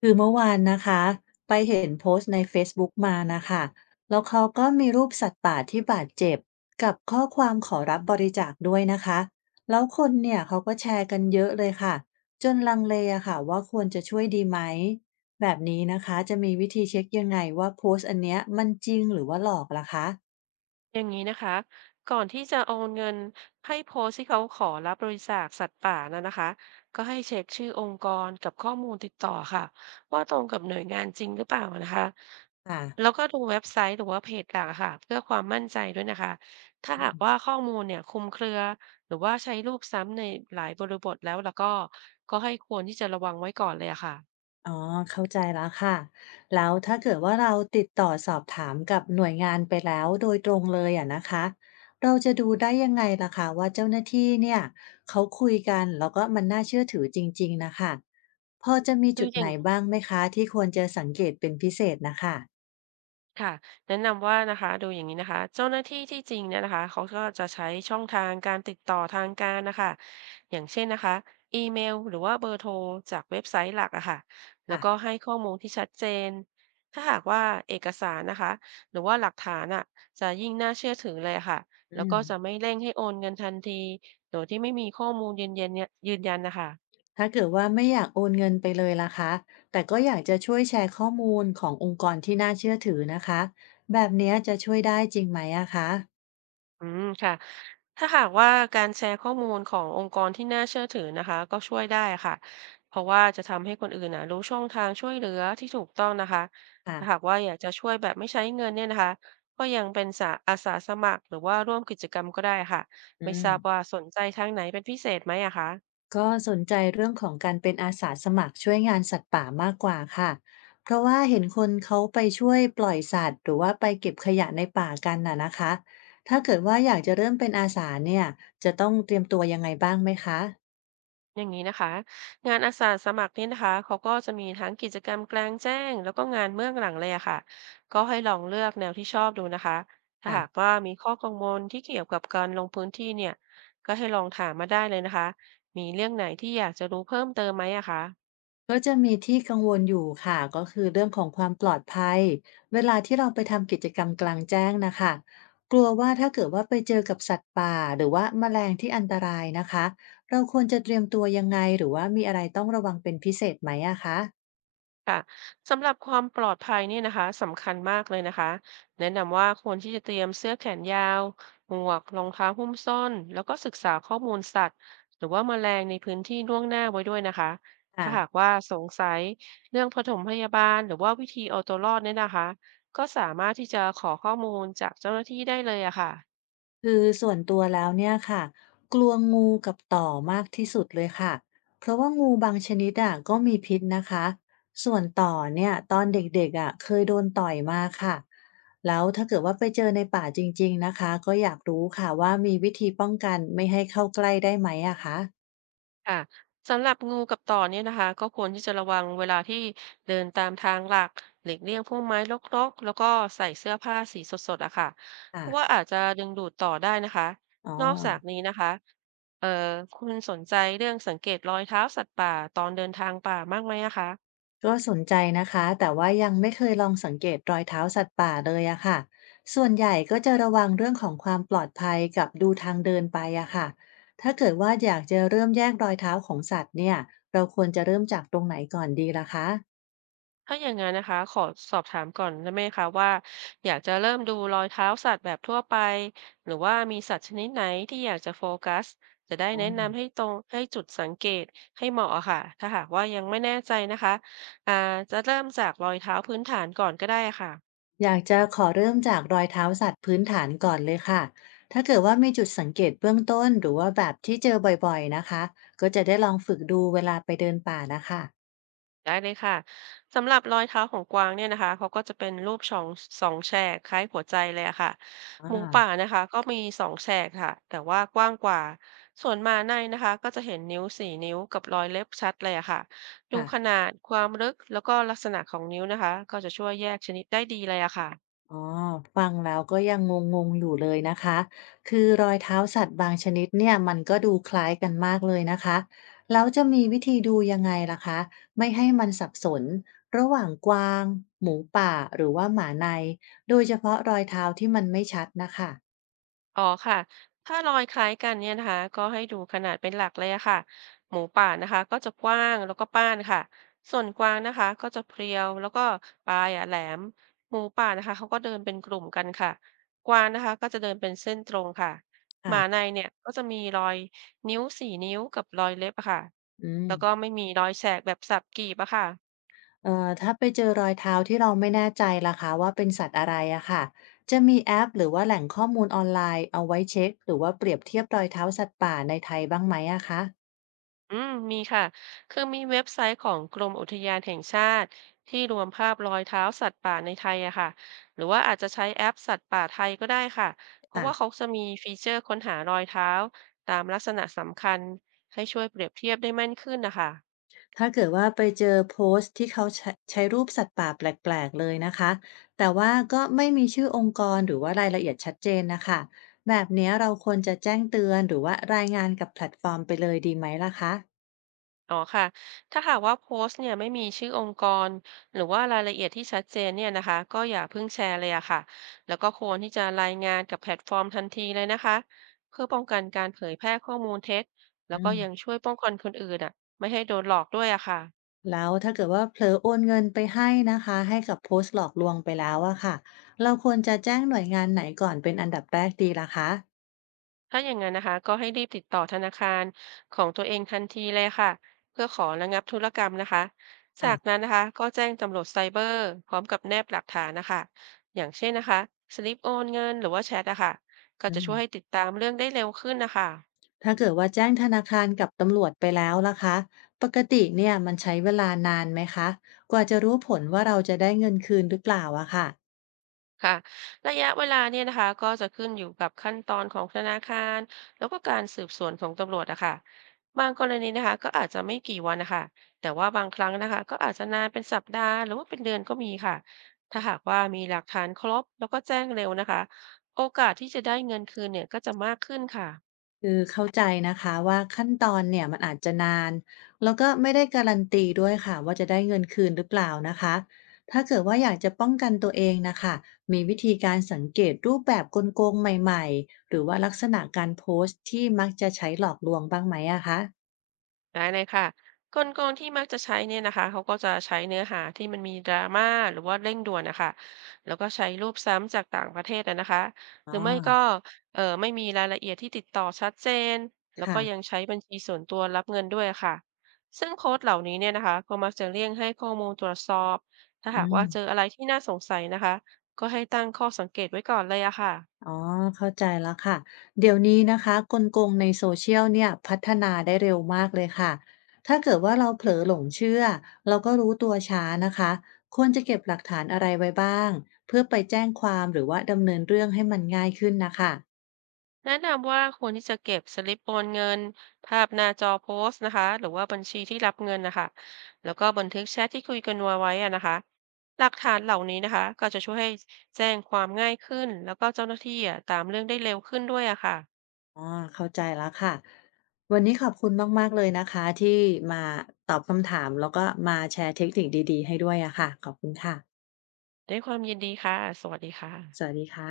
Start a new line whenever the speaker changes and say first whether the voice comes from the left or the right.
left: คือเมื่อวานนะคะไปเห็นโพสต์ใน Facebook มานะคะแล้วเขาก็มีรูปสัตว์ป่าที่บาดเจ็บกับข้อความขอรับบริจาคด้วยนะคะแล้วคนเนี่ยเขาก็แชร์กันเยอะเลยค่ะจนลังเลอะค่ะว่าควรจะช่วยดีไหมแบบนี้นะคะจะมีวิธีเช็คยังไงว่าโพสต์อันเนี้ยมันจริงหรือว่าหลอกล่ะคะ
right: อย่างนี้นะคะก่อนที่จะโอนเงินให้โพสต์ที่เขาขอรับบริจาคสัตว์ป่านะนะคะก็ให้เช็คชื่อองค์กรกับข้อมูลติดต่อค่ะว่าตรงกับหน่วยงานจริงหรือเปล่านะคะ
left: ค่ะ
right: แล้วก็ดูเว็บไซต์หรือว่าเพจหลักอะค่ะเพื่อความมั่นใจด้วยนะคะถ้า
left: อื
right: หาก
left: ม
right: ว่าข้อมูลเนี่ยคลุมเครือหรือว่าใช้รูปซ้ำในหลายบริบทแล้วก็ให้ควรที่จะระวังไว้ก่อนเลยอะค่ะ
left: อ๋อเข้าใจแล้วค่ะแล้วถ้าเกิดว่าเราติดต่อสอบถามกับหน่วยงานไปแล้วโดยตรงเลยอะนะคะ เราจะดูได้ยังไงล่ะคะว่าเจ้าหน้าที่เนี่ยเขาคุยกันแล้วก็มันน่าเชื่อถือจริงๆนะคะพอจะมี
right: ดู
left: จุด
right: อย่า
left: ไหน
right: ง
left: บ้างไหมคะที่ควรจะสังเกตเป็นพิเศษนะคะ
right: ค่ะแนะนำว่านะคะดูอย่างนี้นะคะเจ้าหน้าที่จริงเนี่ยนะคะเขาก็จะใช้ช่องทางการติดต่อทางการนะคะอย่างเช่นนะคะอีเมลหรือว่าเบอร์โทรจากเว็บไซต์หลักอะค่ะแล้ว
left: อ่ะ
right: ก็ให้ข้อมูลที่ชัดเจนถ้าหากว่าเอกสารนะคะหรือว่าหลักฐานอะจะยิ่งน่าเชื่อถือเลยอะค่ะแล้
left: อื
right: วก็
left: ม
right: จะไม่เร่งให้โอนเงินทันทีโดยที่ไม่มีข้อมูลยืนยันนะคะ
left: ถ้าเกิดว่าไม่อยากโอนเงินไปเลยล่ะคะ แต่ก็อยากจะช่วยแชร์ข้อมูลขององค์กรที่น่าเชื่อถือนะคะแบบเนี้ยจะช่วยได้จริงไหมอะคะ
right: อืมค่ะถ้าหากว่าการแชร์ข้อมูลขององค์กรที่น่าเชื่อถือนะคะก็ช่วยได้ค่ะเพราะว่าจะทำให้คนอื่นนะรู้ช่องทางช่วยเหลือที่ถูกต้องนะคะ
left: ค่ะ
right: ถ้าหากว่าอยากจะช่วยแบบไม่ใช้เงินเนี่ยนะคะก็ยังเป็นอาสาสมัครหรือว่าร่วมกิจกรรมก็ได้ค่ะ
left: อื
right: ไม่ทราบว่า
left: ม
right: สนใจทางไหนเป็นพิเศษไหมอะคะ
left: ก็สนใจเรื่องของการเป็นอาสาสมัครช่วยงานสัตว์ป่ามากกว่าค่ะ เพราะว่าเห็นคนเขาไปช่วยปล่อยสัตว์หรือว่าไปเก็บขยะในป่ากันน่ะนะคะ ถ้าเกิดว่าอยากจะเริ่มเป็นอาสาเนี่ย จะต้องเตรียมตัวยังไงบ้างไหมคะ
right: อย่างนี้นะคะงานอาสาสมัครนี่นะคะเขาก็จะมีทั้งกิจกรรมกลางแจ้งแล้วก็งานเบื้องหลังเลยอะค่ะก็ให้ลองเลือกแนวที่ชอบดูนะคะถ้าหาก
left: ค่ะ
right: ว่ามีข้อกังวลที่เกี่ยวกับการลงพื้นที่เนี่ยก็ให้ลองถามมาได้เลยนะคะมีเรื่องไหนที่อยากจะรู้เพิ่มเติมไหมอะคะ
left: ก็จะมีที่กังวลอยู่ค่ะก็คือเรื่องของความปลอดภัยเวลาที่เราไปทำกิจกรรมกลางแจ้งนะคะกลัวว่าถ้าเกิดว่าไปเจอกับสัตว์ป่าหรือว่าแมลงที่อันตรายนะคะเราควรจะเตรียมตัวยังไงหรือว่ามีอะไรต้องระวังเป็นพิเศษไหมอะคะ
right: ค่ะสำหรับความปลอดภัยเนี่ยนะคะสำคัญมากเลยนะคะแนะนำว่าควรที่จะเตรียมเสื้อแขนยาวหมวกรองเท้าหุ้มส้นแล้วก็ศึกษาข้อมูลสัตว์หรือว่าแมลงในพื้นที่ล่วงหน้าไว้ด้วยนะคะ
left: ค่ะ
right: ถ้าหากว่าสงสัยเรื่องปฐมพยาบาลหรือว่าวิธีเอาตัวรอดเนี่ยนะคะก็สามารถที่จะขอข้อมูลจากเจ้าหน้าที่ได้เลยอะค่ะ
left: คือส่วนตัวแล้วเนี่ยค่ะกลัวงูกับต่อมากที่สุดเลยค่ะเพราะว่างูบางชนิดอ่ะก็มีพิษนะคะส่วนต่อเนี่ยตอนเด็กๆอ่ะเคยโดนต่อยมาค่ะแล้วถ้าเกิดว่าไปเจอในป่าจริงๆนะคะก็อยากรู้ค่ะว่ามีวิธีป้องกันไม่ให้เข้าใกล้ได้ไหมอะคะ
right: ค่ะสำหรับงูกับต่อเนี่ยนะคะก็ควรที่จะระวังเวลาที่เดินตามทางหลักหลีกเลี่ยงพวกไม้รกๆแล้วก็ใส่เสื้อผ้าสีสดๆอะค่ะเพ
left: ค่ะ
right: ราะว่าอาจจะดึงดูดต่อได้นะคะ
left: อ๋อ
right: นอกจากนี้นะคะเอ่อคุณสนใจเรื่องสังเกตรอยเท้าสัตว์ป่าตอนเดินทางป่ามากไหมอะคะ
left: ก็สนใจนะคะแต่ว่ายังไม่เคยลองสังเกตรอยเท้าสัตว์ป่าเลยอะค่ะส่วนใหญ่ก็จะระวังเรื่องของความปลอดภัยกับดูทางเดินไปอะค่ะถ้าเกิดว่าอยากจะเริ่มแยกรอยเท้าของสัตว์เนี่ยเราควรจะเริ่มจากตรงไหนก่อนดีล่ะคะ
right: ถ้าอย่างนั้นนะคะขอสอบถามก่อนได้ไหมคะว่าอยากจะเริ่มดูรอยเท้าสัตว์แบบทั่วไปหรือว่ามีสัตว์ชนิดไหนที่อยากจะโฟกัสจะได้แนะนำให้ตรงให้จุดสังเกตให้เหมาะอะค่ะถ้าหากว่ายังไม่แน่ใจนะคะอ่าจะเริ่มจากรอยเท้าพื้นฐานก่อนก็ได้ค่ะ
left: อยากจะขอเริ่มจากรอยเท้าสัตว์พื้นฐานก่อนเลยค่ะถ้าเกิดว่ามีจุดสังเกตเบื้องต้นหรือว่าแบบที่เจอบ่อยๆนะคะก็จะได้ลองฝึกดูเวลาไปเดินป่านะคะ
right: ได้เลยค่ะสำหรับรอยเท้าของกวางเนี่ยนะคะเขาก็จะเป็นรูปสองแฉกคล้ายหัวใจเลยอะค่ะ
left: อ่
right: หมูป่า
left: า
right: นะคะก็มีสองแฉกค่ะแต่ว่ากว้างกว่าส่วนมาในนะคะก็จะเห็นนิ้วสี่นิ้วกับรอยเล็บชัดเลยอะค่ะดู
left: ค่ะ
right: ขนาดความลึกแล้วก็ลักษณะของนิ้วนะคะก็จะช่วยแยกชนิดได้ดีเลยอะค่ะ
left: อ๋อฟังแล้วก็ยังงงๆอยู่เลยนะคะคือรอยเท้าสัตว์บางชนิดเนี่ยมันก็ดูคล้ายกันมากเลยนะคะแล้วจะมีวิธีดูยังไงล่ะคะไม่ให้มันสับสนระหว่างกวางหมูป่าหรือว่าหมาในโดยเฉพาะรอยเท้าที่มันไม่ชัดนะคะ
right: อ๋อค่ะ ถ้ารอยคล้ายกันเนี่ยนะคะก็ให้ดูขนาดเป็นหลักเลยอะค่ะ หมูป่านะคะก็จะกว้างแล้วก็ป้านค่ะส่วนกวางนะคะก็จะเพรียวแล้วก็ปลายอะแหลมหมูป่านะคะเขาก็เดินเป็นกลุ่มกันค่ะกวางนะคะก็จะเดินเป็นเส้นตรงค่ะห
left: ค่ะ
right: มาในเนี่ยก็จะมีรอยนิ้วสี่นิ้วกับรอยเล็บอะค่ะ
left: อืม
right: แล้วก็ไม่มีรอยแฉกแบบสับกรีบอะค่ะ
left: ถ้าไปเจอรอยเท้าที่เราไม่แน่ใจล่ะคะว่าเป็นสัตว์อะไรอะค่ะจะมีแอปหรือว่าแหล่งข้อมูลออนไลน์เอาไว้เช็คหรือว่าเปรียบเทียบรอยเท้าสัตว์ป่าในไทยบ้างไหมอะคะ
right: อืมมีค่ะ คือมีเว็บไซต์ของกรมอุทยานแห่งชาติที่รวมภาพรอยเท้าสัตว์ป่าในไทยอะค่ะหรือว่าอาจจะใช้แอปสัตว์ป่าไทยก็ได้ค่ะ เพราะ
left: ่ะ
right: ว่าเขาจะมีฟีเจอร์ค้นหารอยเท้าตามลักษณะสำคัญให้ช่วยเปรียบเทียบได้แม่นขึ้นนะคะ
left: ถ้าเกิดว่าไปเจอโพสต์ที่เขาใช้รูปสัตว์ป่าแปลกๆเลยนะคะแต่ว่าก็ไม่มีชื่อองค์กรหรือว่ารายละเอียดชัดเจนนะคะแบบเนี้ยเราควรจะแจ้งเตือนหรือว่ารายงานกับแพลตฟอร์มไปเลยดีไหมล่ะคะ
right: อ๋อค่ะ ถ้าหากว่าโพสต์เนี่ยไม่มีชื่อองค์กรหรือว่ารายละเอียดที่ชัดเจนเนี่ยนะคะก็อย่าเพิ่งแชร์เลยอะค่ะ แล้วก็ควรที่จะรายงานกับแพลตฟอร์มทันทีเลยนะคะเพื่อป้องกันการเผยแพร่ข้อมูลเท็จแล้ว
left: อื
right: ก็
left: ม
right: ยังช่วยป้องกันคนอื่นอะไม่ให้โดนหลอกด้วยอะค่ะ
left: แล้วถ้าเกิดว่าเผลอโอนเงินไปให้นะคะให้กับโพสต์หลอกลวงไปแล้วอะค่ะเราควรจะแจ้งหน่วยงานไหนก่อนเป็นอันดับแรกดีล่ะคะ
right: ถ้าอย่างนั้นนะคะก็ให้รีบติดต่อธนาคารของตัวเองทันทีเลยค่ะเพื่อขอระงับธุรกรรมนะคะจากนั้
left: ค่ะ
right: นนะคะก็แจ้งตำรวจไซเบอร์พร้อมกับแนบหลักฐานนะคะอย่างเช่นนะคะสลิปโอนเงินหรือว่าแชทนะคะก็
left: อื
right: จะช่
left: ม
right: วยให้ติดตามเรื่องได้เร็วขึ้นนะคะ
left: ถ้าเกิดว่าแจ้งธนาคารกับตำรวจไปแล้วล่ะคะปกติเนี่ยมันใช้เวลานานไหมคะกว่าจะรู้ผลว่าเราจะได้เงินคืนหรือเปล่าอะค่ะ
right: ค่ะระยะเวลาเนี่ยนะคะก็จะขึ้นอยู่กับขั้นตอนของธนาคารแล้วก็การสืบสวนของตำรวจนะคะบางกรณีนะคะก็อาจจะไม่กี่วันนะคะแต่ว่าบางครั้งนะคะก็อาจจะนานเป็นสัปดาห์หรือว่าเป็นเดือนก็มีค่ะถ้าหากว่ามีหลักฐานครบแล้วก็แจ้งเร็วนะคะโอกาสที่จะได้เงินคืนเนี่ยก็จะมากขึ้นค่ะ
left: คือเข้าใจนะคะว่าขั้นตอนเนี่ยมันอาจจะนานแล้วก็ไม่ได้การันตีด้วยค่ะว่าจะได้เงินคืนหรือเปล่านะคะถ้าเกิดว่าอยากจะป้องกันตัวเองนะคะมีวิธีการสังเกตรูปแบบกลโกงใหม่ๆหรือว่าลักษณะการโพสต์ที่มักจะใช้หลอกลวงบ้างไหมอะคะ
right: ได้เลยค่ะกลโกงที่มักจะใช้เนี่ยนะคะเขาก็จะใช้เนื้อหาที่มันมีดราม่าหรือว่าเร่งด่วนนะคะแล้วก็ใช้รูปซ้ำจากต่างประเทศนะคะห
left: อ๋อ
right: รือไม่ก็ไม่มีรายละเอียดที่ติดต่อชัดเจนแล้วก็
left: ค่ะ
right: ยังใช้บัญชีส่วนตัวรับเงินด้วยค่ะซึ่งโค้ดเหล่านี้เนี่ยนะคะก็มักจะเลี่ยงให้ข้อมูลตรวจสอบถ้า
left: อื
right: หาก
left: ม
right: ว่าเจออะไรที่น่าสงสัยนะคะก็ให้ตั้งข้อสังเกตไว้ก่อนเลยอะค่ะ
left: อ๋อเข้าใจแล้วค่ะเดี๋ยวนี้นะคะกลโกงในโซเชียลเนี่ยพัฒนาได้เร็วมากเลยค่ะถ้าเกิดว่าเราเผลอหลงเชื่อเราก็รู้ตัวช้านะคะควรจะเก็บหลักฐานอะไรไว้บ้างเพื่อไปแจ้งความหรือว่าดำเนินเรื่องให้มันง่ายขึ้นนะคะ
right: แนะนำว่าควรที่จะเก็บสลิปโอนเงินภาพหน้าจอโพสต์นะคะหรือว่าบัญชีที่รับเงินนะคะแล้วก็บันทึกแชทที่คุยกันไว้อะนะคะหลักฐานเหล่านี้นะคะก็จะช่วยให้แจ้งความง่ายขึ้นแล้วก็เจ้าหน้าที่อะตามเรื่องได้เร็วขึ้นด้วยอะค่ะ
left: อ๋อเข้าใจแล้วค่ะวันนี้ขอบคุณมากๆเลยนะคะที่มาตอบคำถามแล้วก็มาแชร์เทคนิคดีๆให้ด้วยอะค่ะขอบคุณค่ะ
right: ด้วยความยินดีค่ะ สวัสดีค่ะ
left: สวัสดีค่ะ